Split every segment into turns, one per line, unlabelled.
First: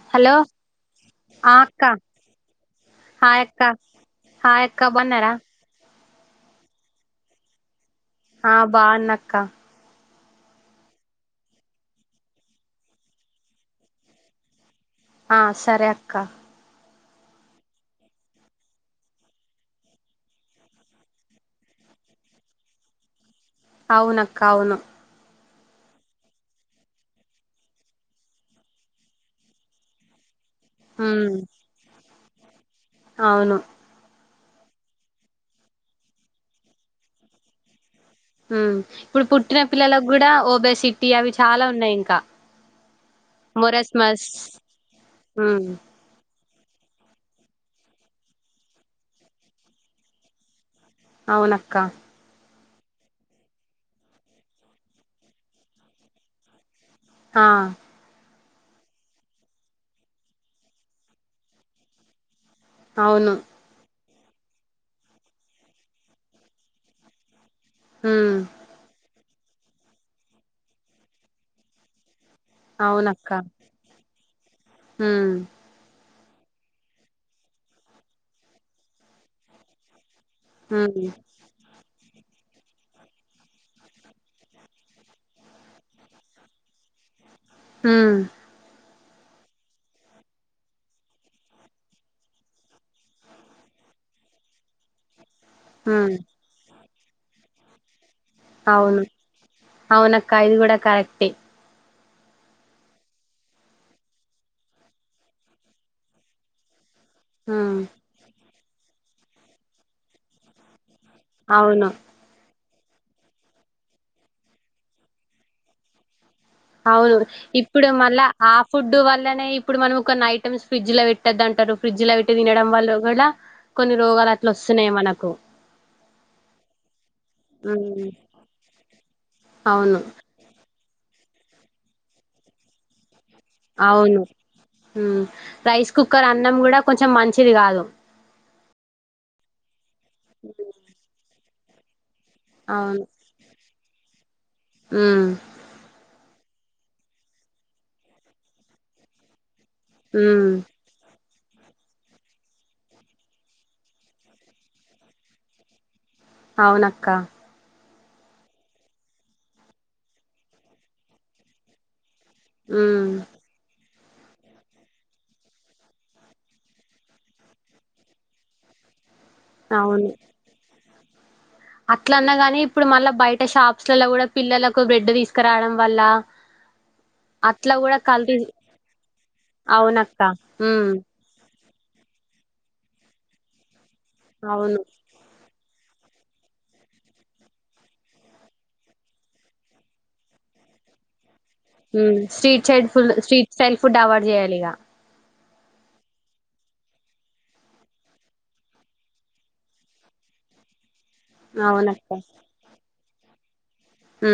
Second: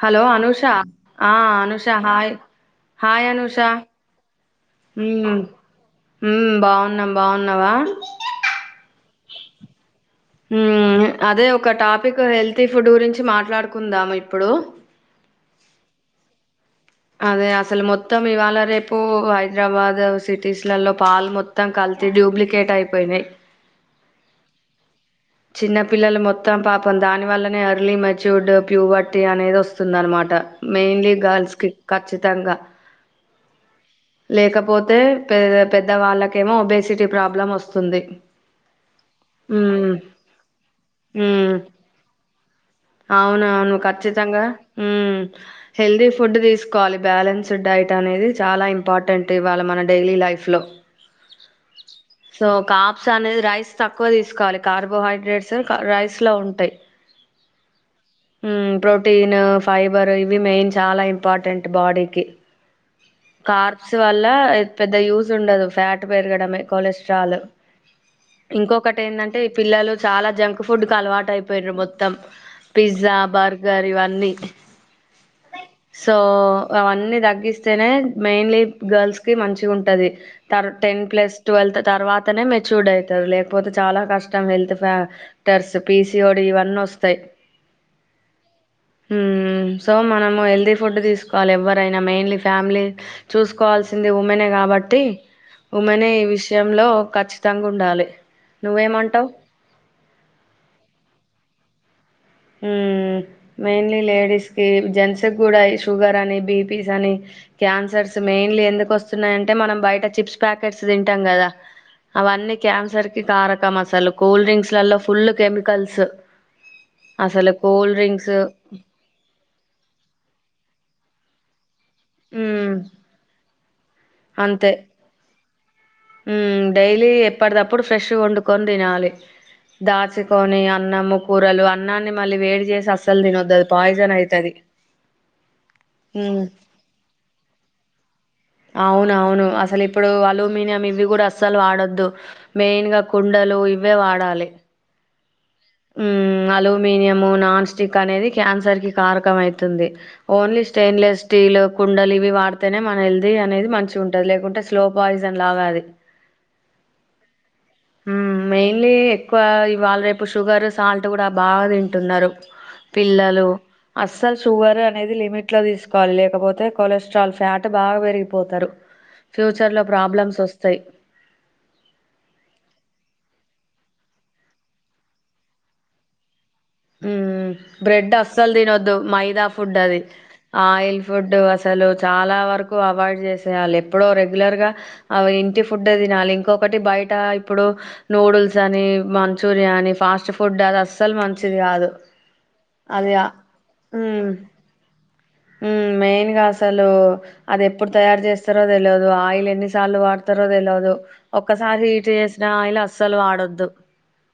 Hello Anusha ఆ Anusha hi hi Anusha
hi అక్క బాగున్నారా
ఉమ్ ఉమ్ బాగున్నాం బాగున్నావా
ఆ బ వున్న అక్క
ఉమ్ అదే ఒక టాపిక్ హెల్తీ ఫుడ్ గురించి మాట్లాడుకుందాం ఇప్పుడు
ఆ సరే అక్క
అదే అసలు మొత్తం ఇవాళ రేపు హైదరాబాద్ సిటీస్లలో, పాలు మొత్తం కల్త డ్యూప్లికేట్ అయిపోయినాయి.
అవునక్క అవును
చిన్న పిల్లలు మొత్తం పాపం దాని వల్లనే ఎర్లీ మెచ్యూర్డ్ ప్యూబిర్ట్ అనేది వస్తుంది అన్నమాట. మెయిన్లీ
ఉమ్
గర్ల్స్కి కచ మతంగా.
అవును.
లేకపోతే, పె పెద్ద వాళ్ళకేమో, ఒబేసిటీ ప్రాబ్లం వస్తుంది.
ఇప్పుడు పుట్టిన పిల్లలకు కూడ
ఉమ్ అవున అవును
మొరస్మస్
ఖచ్చితంగా, ఉమ్
ఉమ్
హెల్దీ ఫుడ్ తీసు. తీసుకోవాలి బ్యాలెన్స్డ్ డైట్ అనేది చాలా ఇంపార్టెంట్ ఇవాళ మన డైలీ లైఫ్ లో.
అవునక్క.
సో కాప్స్ అనేది రైస్ తక్కువ తీసుకోవాలి, కార్బోహై రెస్ క రైస్లో ఉంటాయి.
ఆ.
ఉమ్ ప్రోటీను, ఫైబరు, ఇవి మెయిన్ చాలా ఇంపార్టెంట్, బాడీకి.
అవును.
ఇటీ వల్ల ఏ పెద్ద యూస్ ఉండదు, ఫ్యాట్ పెరగడమే కొలెస్ట్రాలు.
ఉమ్
ఇంకొకటి ఏందన్. అంటే పిల్లలు చాలా జంక్ ఫుడ్ కు అలవాటై పోయింర్రు మొత్తం. పిజ్జా
అవునక్క
బర్గర్ ఇవన్నీ.
ఉమ్
సో అవన్నీ తగ్గిస్తేనే. మెయిన్లీ, గర్ల్స్ కి మంచిగుంటది. తర్వా
ఉమ్
టెన్ ప్లస్, ట్యూవెళ్తూ తర్వాత. అతనే మెచ్యూర్డ్ అయితారు, లేకపోతే చాలా కష్టం, హెల్త్ ప్యా ఫ్యాటర్స్, పిసిఓడ్ ఇవన్నీ నొస్తాయి.
ఉమ్.
ఉమ్ సో మనము హెల్దీ ఫుడ్ తీసుకోవాలి, ఎవ్వరైనా, మెయిన్లీ ఫ్యామిలీ. చూసుకోవాల్సింది, ఉమెనే కాబట్టి. ఉమెనే
ఉమ్
ఈ విషయంలో. ఖచ్చితంగా ఉండాలి.
అవును,
నువ్వేమంటావు
అవున అక్క ఇది కూడా కరెక్టే.
ఉమ్ మెయిన్లీ లేడీస్ కి, జెంట్స్ కూడా, ఇ షుగర్ అని బిపీ. కని,
ఉమ్
క్యాన్సర్స్ మెయిన్ లెని. ఎందుకు వస్తున్నాయంటే, మనం బయట చిప్స్ ప్యాకెట్స్. చీఫ్స్ తింటాం గదా,
అవును
అవన్నీ. క్యాన్సర్ కి కారక మసాలు, కూల్ డ్రింక్స్ లల్లో ఫుల్లు కెమికల్స్.
అవును,
అసలు
ఇప్పుడు
కూల్
మళ్ల,
డ్రింక్స్
ఆ ఫుడ్డు వల్లనే ఇఫ్. ఇప్పుడు మనం కొన్ని ఐటమ్స్, ప్రీజ్ లో పెట్టద్ద అంటారు. ఫ్రిడ్జ్ పెట్టి తినడం
మ్మ్
వల్ల కూడా, కొన్ని రొ. పొగరు అట్లు వొస్తున్నాయి, మనకు.
ఉ డైలీ ఎప్పటికప్పుడు
హ్మ్.
ఫ్రెష్ వండుకొని తినాలి
అవును
దాచుకొని ఆ అన్నము కూరలు అన్నాన్ని మళ్ళీ వేడి చేసి అస్
అవును ఉ రైస్ కుక్కర్
మ్మ్
అన్నం కూడా కొంచెం మంచిది గాదు
అవును అవును అసలు ఇప్ ఇప్పుడు అల్యూమినియం ఇవి కూడా అస్ అసలు వాడవద్దు మెయిన్ గా
అవును
కుండలు ఇవే వాడాలి
ఉమ్
ఉ అలూమినియమ్ నాన్ స్టిక్ అనేది క్యాన్సర్ కి కారకమైంది తుంది
ఉమ్
ఓన్లీ స్టెయిన్లెస్ స్టీల్ కుండలు ఇవి వాడితేనే మన హెల్ అది అనేది మంచిగుంటది లేకుంటే స్లో పాయిజన్ లాగా అది
అవును అక్క
ఉ మెయిన్లీ ఎక్కువ ఇవాళ రేపు షుగర్ సాల్ట్ కూడా బాగా తింటున్నారు
ఉమ్
పిల్లలు అస్సలు షుగర్ అనేది లిమిట్ లో తీసుకోవాలి లేకపోతే కొలెస్ట్రాల్ ఫ్యాట్ బాగా పెరు పెపోతారు ఫ్యూచర్ లో ప్రాబ్లమ్స్ వస్తాయి
అట్ల అన్నా గాని ఇప్పుడు మళ్ళా బయట షాప్స్ లల్లా గుడా పిల్లలకు బ్రెడ్ తీసుకురావడం వల్ల
ఉ
అట్లా కూడా
బ్రెడ్
కల్తీ
అస్సలు దినోద్దు మైదా ఫుడ్ అది
అవునక్క ఉమ్
ఆయిల్ ఫుడ్ అస్ అసలు చాలా వరకు అవాయిడ్ చేసేయాలి ఎ ఎప్పుడో రెగ్యులర్గా
అవును
అవి ఇంటి ఫుడే తినాలి ఇంకొకటి బయట ఇప్పుడు నూడుల్స్ అని మంచూరియా అని ఫాస్ట్ ఫుడ్ అది అస్సలు మన్
ఉ street side full street style food avoid చేయాలి ఇగా
ఉ మెయిన్గా అసలు అది ఎప్పుడు తయారు చేస్తారో తెలువదు ఆయిల్ ఎన్నిసార్లు వాడుతారో తెలువదు ఒక్కసారి
అవునక్క
హీట్ ఏసినా ఆయిల్ అస్ అస్సలు వాడద్దు
ఉ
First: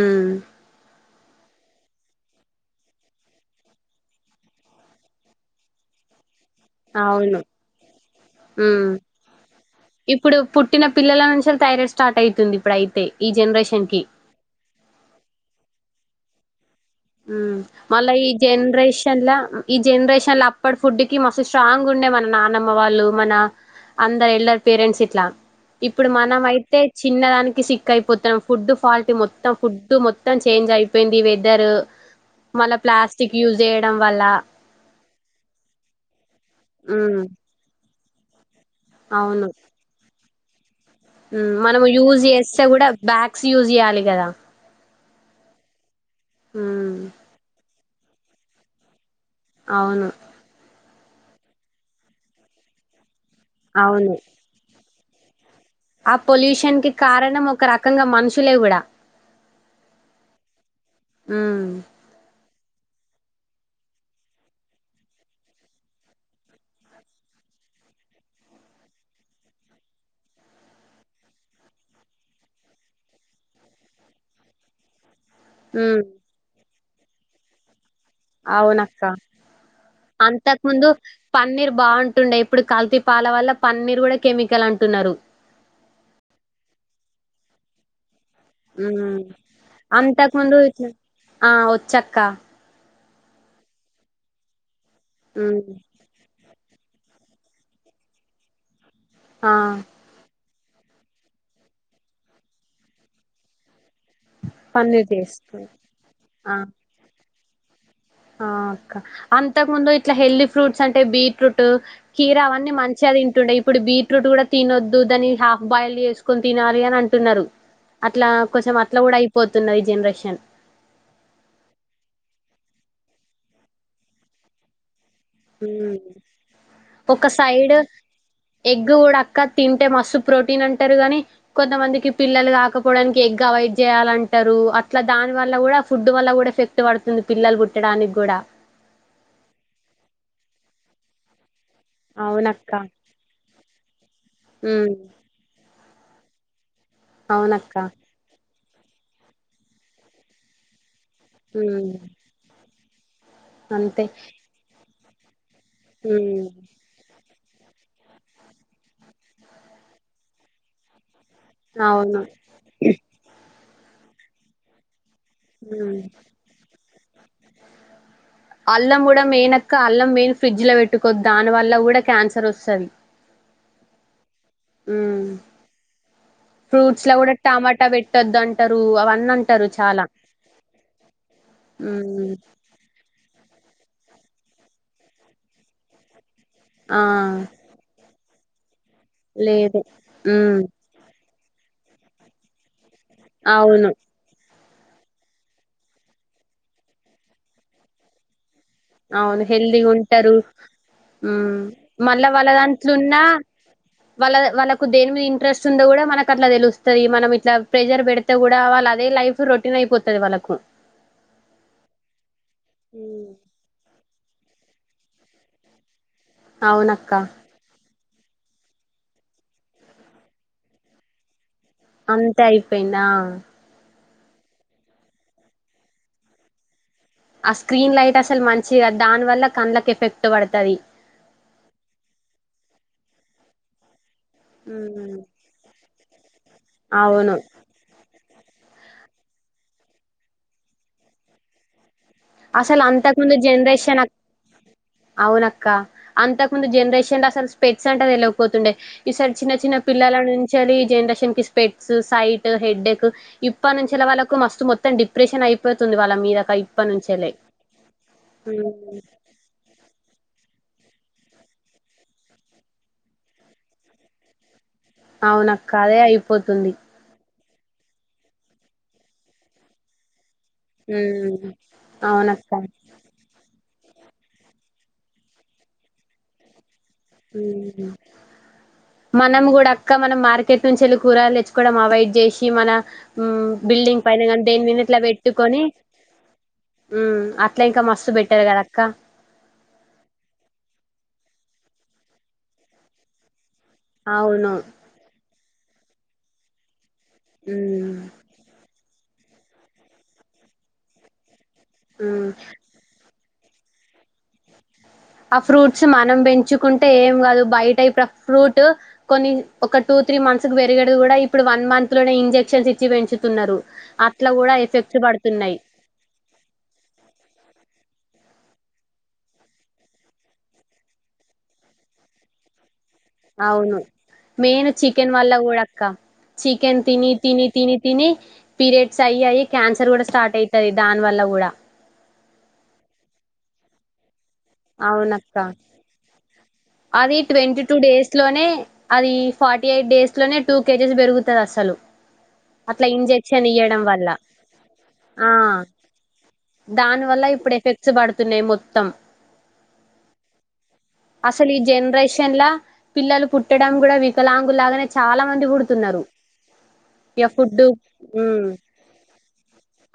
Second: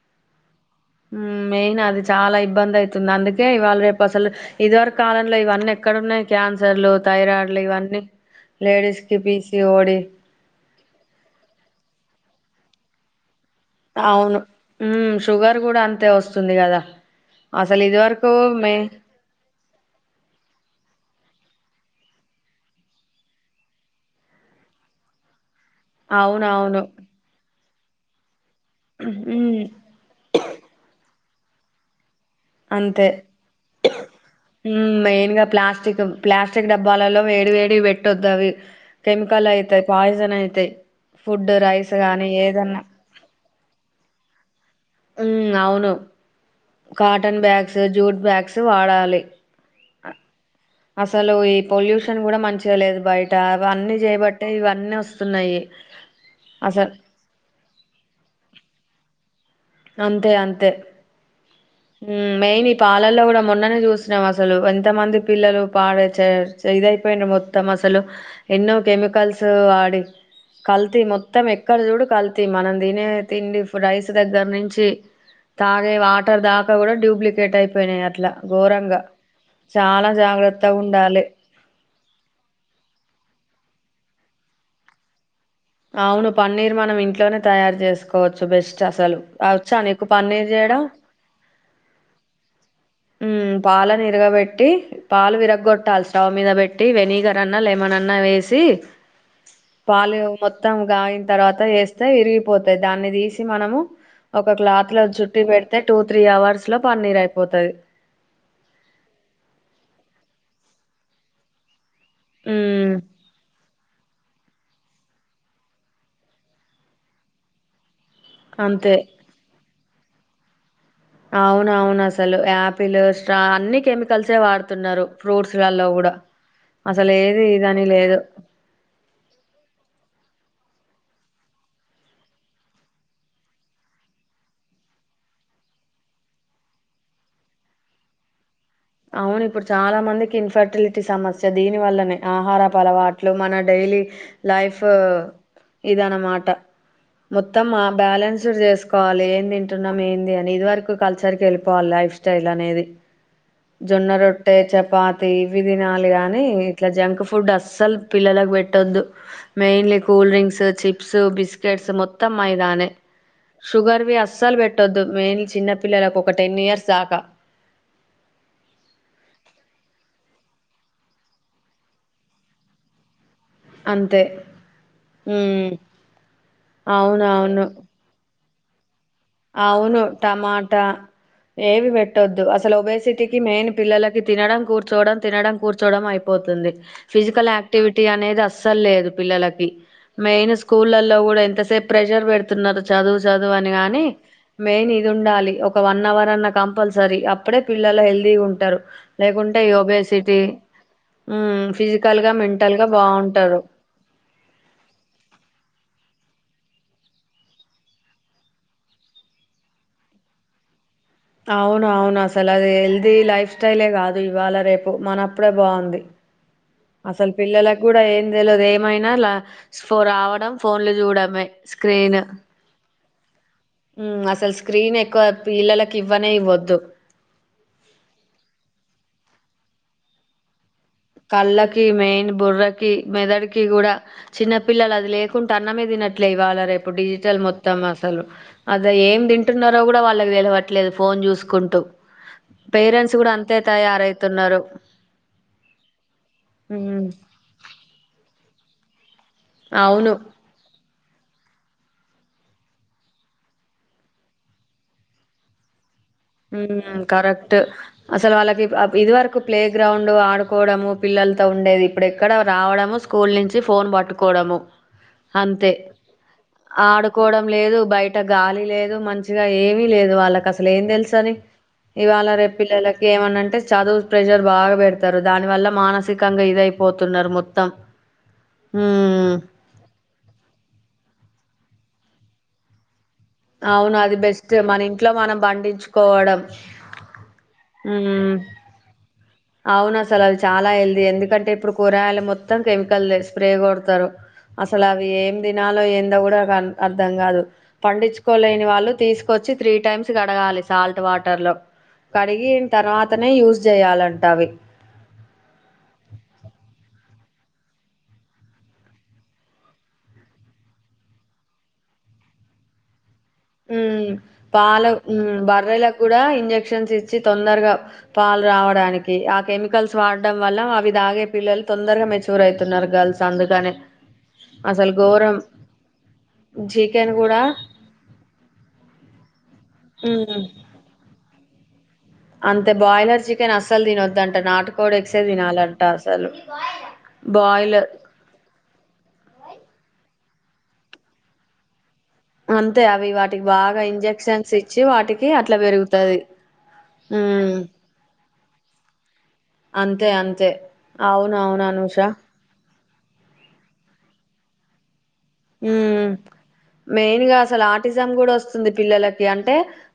ఉ మెయిన్ అది చాలా ఇబ్బంది ఐతుంది అందుకే ఇవాళ రేపు అసలు ఇదివర్ కాలంలో ఇవన్నీ ఎక్కడ ఉన్నాయి క్యాన్సర్లు
అవును
థైరాయిడ్లు ఇవన్నీ
ఉమ్
లేడీస్ కి పీసి ఓడి
ఇప్పుడు పుట్టిన పిల్లల నుంచి థైరాయిడ్ స్టార్ట్ ఐతుంది ఇప్పుడు అయితే ఈ జనరేషన్ కి
అవును ఉ షుగర్ గుడా అంతే వస్తుంది గదా
ఉ మళ్ళా ఈ జెనరేషన్ ల ఈ జెనరేషన్ ల అప్పటి ఫుడ్డి కి మస్తు స్ట్రాంగ్ ఉండే మన నానమ్మ వాళ్ళు మన అందరు ఎల్లరు పేరెంట్స్ ఇట్లా ఇప్పుడు మనం అయితే
అవునవును
చిన్నదానికి సిక్ కై [unintelligible] ఫుడ్ ఫాల్టీ
ఉమ్
మొత్తం ఫుడ్ మొత్తం చేంజ్ అయిపోయింది. ఇద్దరు
అంతే
వల్ల
మెయిన్గా ప్లాస్టిక్ ప్లాస్టిక్
ఉమ్
డబ్బాలలో వేడి వేడి పెట్ పెట్టొదవి కెమికల్
అవును
అయితాయి. పాయిసన్ అయి అంతే
మనం యూజ్ చేస్తే కూడా బ్యాక్ మిక్స్ యూజ్ చేయ్యాలి. కదా
ఉమ్ అవును
ఉమ్
కాటన్ బ్యాగ్ జూట్ బ్యాగ్స్ వాడాలి.
అవును
అసలు ఈ పొల్యూషన్ కూడా మంచిగా లేదు బయట అవన్నీ
అవును
చేయబట్టే ఇవన్నీ వస్ వస్తున్నాయి.
ఆ పొల్యూషన్ కి
అసలు
కారణం ఒక రాక రకంగా మనుషులే కూడా
అంతే అంతే
ఉమ్
హ్మ్ మెయిన్ ఇప్ పాలల్లో కూడా మొన్ననే చూసినం అసలు ఎంతమంది పిల్లలు పాలచే ఇదయి పోయిర్రు మొత్తం అసలు ఎన్నో కెమికల్స్ ఆడి కల్తీ మొత్తం ఎక్కడ చూడు కల్తీ మనం తీనే తిండి రైస్ దగ్గర నుంచి తాగే
ఉమ్
వాటర్ దా కూడా డూప్లికేట్ అయిపోయినాయి. అట్లా ఘోరంగా
అవునక్క
చాలా
అంతకు
జాగ్రత్త
ముందు
ఉండాలి.
పన్నీర్ బాగుంటుండే ఇప్పుడు కల్తీ పాల వల్ల పన్నీరు కూడా కెమికల్ అంటున్నారు.
అవును పన్నీర్ మనం ఇంట్లోనే తయారు చేసుకో
అంతకు
పన్నీర్
ముందు
చేయడం
ఆ వచ్చక్క
ఉమ్ పాలను ఇరగబెట్టి పాలు
ఉమ్
విరగ్ గోట్టాలి స్టవ్ మీద పెట్టి పెట్టి వెనిగర్ అన్నా లెమన్ అన్నా వేసి
ఆ
పాలు మొ మొత్తం గాయిన తర్వాత వేస్తే విరిగిపోతాయి. దాన్ని తీసి మనము ఒక క్లాత్ లో
పన్నీర్
చూట్టి
టేస్ట్
పెడితే టూ త్రీ
ఆ
అవర్స్ లో పన్నీర్ అయితది. పోతావి.
ఆ అక్క అంతకు ముందు ఇట్లా హెల్దీ ఫ్రూట్స్ అంటే బీట్రూట్ కీరా అవన్నీ
ఉమ్
మంచిగా తింటుండేయి ఇప్పుడు బీట్రూట్ కూడా తినొద్దు దాని హాఫ్ బాయిల్ చేసుకొని తినాలి అని అంటున్నారు అట్లా కొంచెం
అంతే
అట్లా కూడా అయిపోతున్నా జెనరేషన్
అవున అవును అసలు ఆపిల్ స్ట్రా అన్ని కెమికల్సే వాడుతున్నారు ఫ్రూట్స్లలో
ఉమ్
కూడా అసలు
ఒక
ఏది
సైడ్
ఇదని లేదు
ఎగ్ ఉడక తింటే మస్సు ప్రోటీన్ అంట ారు కానీ కొంతమందికి పిల్లలు కాకపోవడానికి ఎగ్ అవాయిడ్ చేయాలంటారు అట్లా దాని వల్ల కూడా ఫుడ్ వల్ల కూడా ఎఫెక్ట్ పడుతుంది పిల్లలు పుట్టడానికి కూడా
అవును ఇప్పుడు చాలా మందికి ఇన్ఫర్టిలిటీ సమస్య దీని వల్లనే ఆహార
అవునక్క
అలవాట్లు మన డైలీ లైఫ్
ఉమ్
ఇదన మాట మొత్తం
అవునక్క
ఆ బాలన్స్ చెస్ కోవాలి ఏం తింటున్నాం ఏంది అని ఇది వరకు కల్చర్ క వెళ్ళిపోవాలి
ఉమ్
లైఫ్ స్టైల్ అనేది
అంతే
జొన్న రొట్ట చ పాతే ఇవి తినాలి గాని
ఉమ్
ఇట్లా జంక్ ఫు ఫుడ్ అస్సలు పిల్లలకు పెట్టొద్దు mainly cool drinks chips biscuits
అవును
మొత్తం మైదానే షుగర్ వి అస్సలు పెట్టద్దు మెయిన్ చిన్న
హ్మ్
పిల్లలకు ఒక టెన్ ఇయర్స్ దాకా
అల్లం కూడా మెయినక్క అల్లం మెయిన్ ఫ్రిడ్జ్ లో పెట్టుకోద్దు దాని వల్ల కూడా క్యాన్సర్ వస్సది
అంతే ఉమ్
ఫ్రూట్స్ లో కూడా
అవునవును
టమాటా పెట్టొద్దంటే అవన్
అవును టమాటా ఏవి
హ్మ్
పెట్టొద్దు అసలు ఒబేసిటీ మెయిన్ పిల్లకి తినడం కూర్చోవడం తినడం కూర్చోడం అయి పోతుంది
ఆ
ఫిజికల్ యాక్టివిటీ అనేది అసలు లేదు పిల్లలకి
లేదు
మెయిన్
హ్మ్
స్కూల్లో కూడా ఎంత సేపు ప్రెజర్ పెడుతున్నారు చదువు చదువు అని
అవును
గాని మెయిన్ ఇది ఉండాలి ఒక వన్ అవర్ అన్న కంపల్సరీ అప్పుడే పిల్లల హెల్దీగ ఉంటారు
అవును
లేకుంటే ఈ
హెల్దీగా ఉంటారు
ఒబేసిటీ
ఉమ్
ఫిజికల్
మళ్ళా
గా
వాళ్ళ
మెంటల్ గా
దాంట్లోన్నా
బాగుంటారు
వాళ్ళ వాళ్ళకు దేని మీద ఇంట్రెస్ట్ ఉందో కూడా మన కఅట్లా తెలుస్తది మనం ఇట్లా ప్రెజర్ పెడితే కూడా వాళ్ళు అదే లైఫ్ రొటీన్ అయిపోతుది వాళ్ళకు
అవును అవును అసలు అది హల్ది
హ్మ్.
లైఫ్ స్టైలే కాదు ఇవాళ రేపు మనప్పుడే బాగుంది
అవునక్క
అసల్ పిల్లలకు కూడా ఏది ల్లలు ఏమైనా ల ఫోన్లు రావడం ఫోన్లు చూడమే [inaudible]
అంతే అయిపోయిందా అ
ఉమ్ అసలు స్క్రీన్ ఎక్కువ పిల్లలకి ఇవ్వనే ఇవ్వొద్దు
ఆ స్క్రీన్ లైట్ అసలు మంచిగా దాని వల్ల కండ్లకి ఎఫెక్ట్ పడుతుది
కళ్ళకి మెయిన్ బుర్రకి మెదడుకి కూడా చిన్న పిల్లలు అది లేకుంటే అన్నమే తినట్లే ఇవాళ రేపు
అవును
డిజిటల్ మొత్తం అసలు అద ఏం తింటున్నారో కూడా వాళ్ళకి తెలవట్లేదు ఫోన్ చూసుకుంటూ
అసలు
పేరెంట్స్
అంతకు
కూడా
ముందు
అంతే
జనరేషన్ అక్
తయారవుతున్నారు
అవునక్క అంతకు ముందు
ఉమ్,
జనరేషన్ లో అసలు స్పెట్స్ అంటె తెల్వది క్ పోతుండే ఈసారి చిన్న చిన్న
అవును
పిల్లల నుంచిలి జనరేషన్ స్పెక్ట్స్ సైట్ హెడేక్ ఇప్పటి నుంచెలే వాళ్ళకు మస్తు మొత్తం డిప్రెషన్ అయిపో స్తుంది వాళ్ళ మీదక ఇప్పటి
హ్మ్.
నుంచి
కరెక్ట్ అసలు వాళ్ళకి ఆ ఇది వరకు ప్లే గ్రౌండ్ ఆడు డ్కోవడం పిల్లలతో ఉండేది ఇప్పుడు ఎక్కడ రావడము స్కూల్ నుంచి ఫోన్ పట్టుకోవడము
అవునక్క
అంతే.
అదే అయిపోతుంది
ఆడుకోవడం లేదు బయట గాలి లేదు మంచిగా ఏమీ లేదు వాళ్ళకి అసలు ఏం తెలుసు ని
ఉమ్
ఇవాళ
అవునక్క
రేపు పిల్లలకి ఏమన్న అంటే చదువు ప్రెషర్ బాగా పెడతరు దాని వల్ల మానసికంగా ఇదయి
హుమ్
హ్మ్.
మనం కూడా అక్క మనం మార్కెట్ నుంచెలి కూరలు తెచ్చుకోవడం అవాయిడ్ చేసి మన ఉమ్
అవును.
బిల్డింగ్
అది
పైన కానీ
బెస్ట్.
దేని మీద
మన
ఇట్లా
ఇంట్లో మనం
పెట్టుకొని
పండించుకోవడం.
ఉమ్ అట్లా ఇంకా మస్తు
హ్మ్.
బెట్టరు కదక్క
అవును అసలు అది చాలా హెల్దీ ఎందుకంటే ఇప్పుడు కూరగాయలు మొత్తం కెమికల్ వేస్తు స్ప్రే కొడతరు
అవును
అసలు అవి ఏం తినాలో ఎందొ కూడా కాన్ అర్థం కాదు
మ్మ్
పండించుకోలేని వాళ్ళు తీసుకు వచ్చి త్రీ టైమ్స్ కడగాలి సాల్ట్ వాటర్ లో
మ్మ్
కడిగిన తర్వాత అట్లనే యూజ్ చేయాలంట్ తావి
ఆ ఫ్రూట్స్ మనం పెంచుకుంటే ఏం కాదు బయటైపు ఆ ఫ్రూట్ కొన్ని ఒక టూ త్రీ మంత్స్ కు పెరిగడం కూడా ఇప్పుడు వన్ మంత్ లోనే ఇంజెక్షన్స్ ఇచ్చి పెంచు
ఉ పాల
పడుతున్నాయి
బర్రలకు కూడా ఇంజక్షన్స్ ఇచ్చి తొందరగా పాలు రావడానికి ఆ కెమికల్స్ వాడడం వల్ల అవి తాగే పిల్లలు తొందరగా మెచ్యూర్ అవుతున్నారు, గర్ల్స్ అందుకనే
అవును మెయిన్
అసలు
చికెన్ వల్ల
ఘోరం
కూడా అక్క చికెన్ తిని తిని తిని తిని, పీరియడ్స్ అయి అయ్యి క్యాన్సర్ కూడా స్టార్ట్
ఉమ్
అవుతది దాని వల్ల కూడా
అంతే బాయిలర్ చికెన్ అసలు తిన వద్దంట నాటుకోడి
అవున
ఎగ్సే
అక్క
తినాలంట
అది ట్వంటీ టూ
బాయిలర్
డేస్ లోనే అది ఫార్టీ ఎయిట్ డేస్ అట్లోనే టూ కేజీస్ పెరుగుతాది అసలు,
అంతే
అట్లా
అవి వాటికి
ఇంజెక్షన్
బాగా
ఇయడం వల్ల
ఇంజెక్షన్స్ ఇచ్చి వాటికి
ఆ
అట్లా పెరుగుతది
దానివల్ల ఇప్పుడు
ఉమ్
ఎఫెక్ట్స్ పడుతున్నాయి మొత్తం,
అంతే అంతే అవును
అసలు ఈ
అవును అనూష
జనరేషన్ లా పిల్లలు పుట్టడం కూడా వికలాంగులాగానే, చాలా మంది
ఉ
పుడుతున్నారు
మెయిన్
ఇగ
గా
ఫుడ్
అసలు ఆర్టిజం కూడా
ఉమ్
వస్తుంది పిల్లలకి అంటే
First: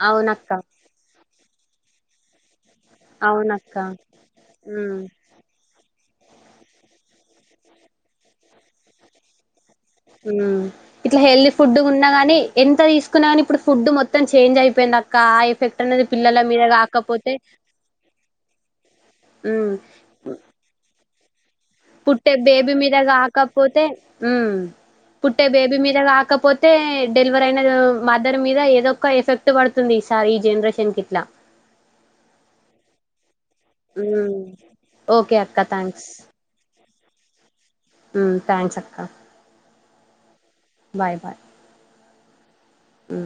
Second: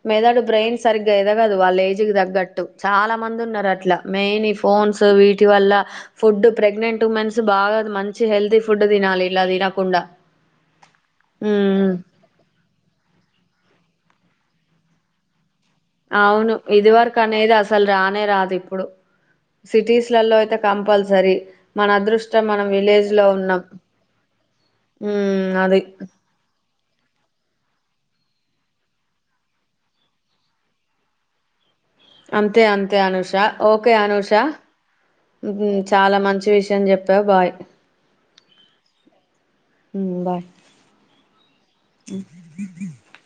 మెదాడు
అవునక్క
బ్రెయిన్ సరిగ్గా ఎదగదు వాళ్ళ ఏజ్ ఏజ్ కి తగ్గట్టు చాలా మంది ఉన్నారు
అవునక్క
అట్లా మెయిన్
ఉమ్
ఫోన్స్ వీటి వల్ల ఫుడ్ ప్రెగ్నెంట్ ఉమెన్స్ బాగా మంచి హెల్తీ ఫుడ్ తినాలి ఇలా తినకుండా,
హు ఇట్లా హెల్దీ ఫుడ్
ఉమ్
ఉన్నా గాని ఎంత తీసుకున్నా గాని ఇప్పుడు, ఫుడ్ మొత్తం చేంజ్ అయిపోయింది అక్క ఆ ఎఫెక్ట్ అనేది పిల్లల
అవును
మీద
ఇది వరకు
కాకపోతే
అనేది అసలు రానే రాదు ఇప్పుడు
హ్మ్
సిటీస్లలో అయితే కంపల్సరీ, మన
పుట్టే
అదృష్టం మనం
బేబీ మీద
విలేజ్ లో ఉన్నాం
గాకపోతే పుట్టే
ఉమ్
బేబీ
అది
మీద గాకపోతే, డెలివర్ అయిన మదర్ మీద ఏదో ఒక ఎఫెక్ట్ పడుతుంది ఈసారి ఈ జనరేషన్ కి ఇట్లా,
అంతే అంతే అనష ఓకే అనూష
హ్మ్ ఓకే అక్క థ్యాంక్స్
చాలా మంచి విషయం చెప బాయ్
థ్యాంక్స్ అక్క
బాయ్
బాయ్ బాయ్
హు
హు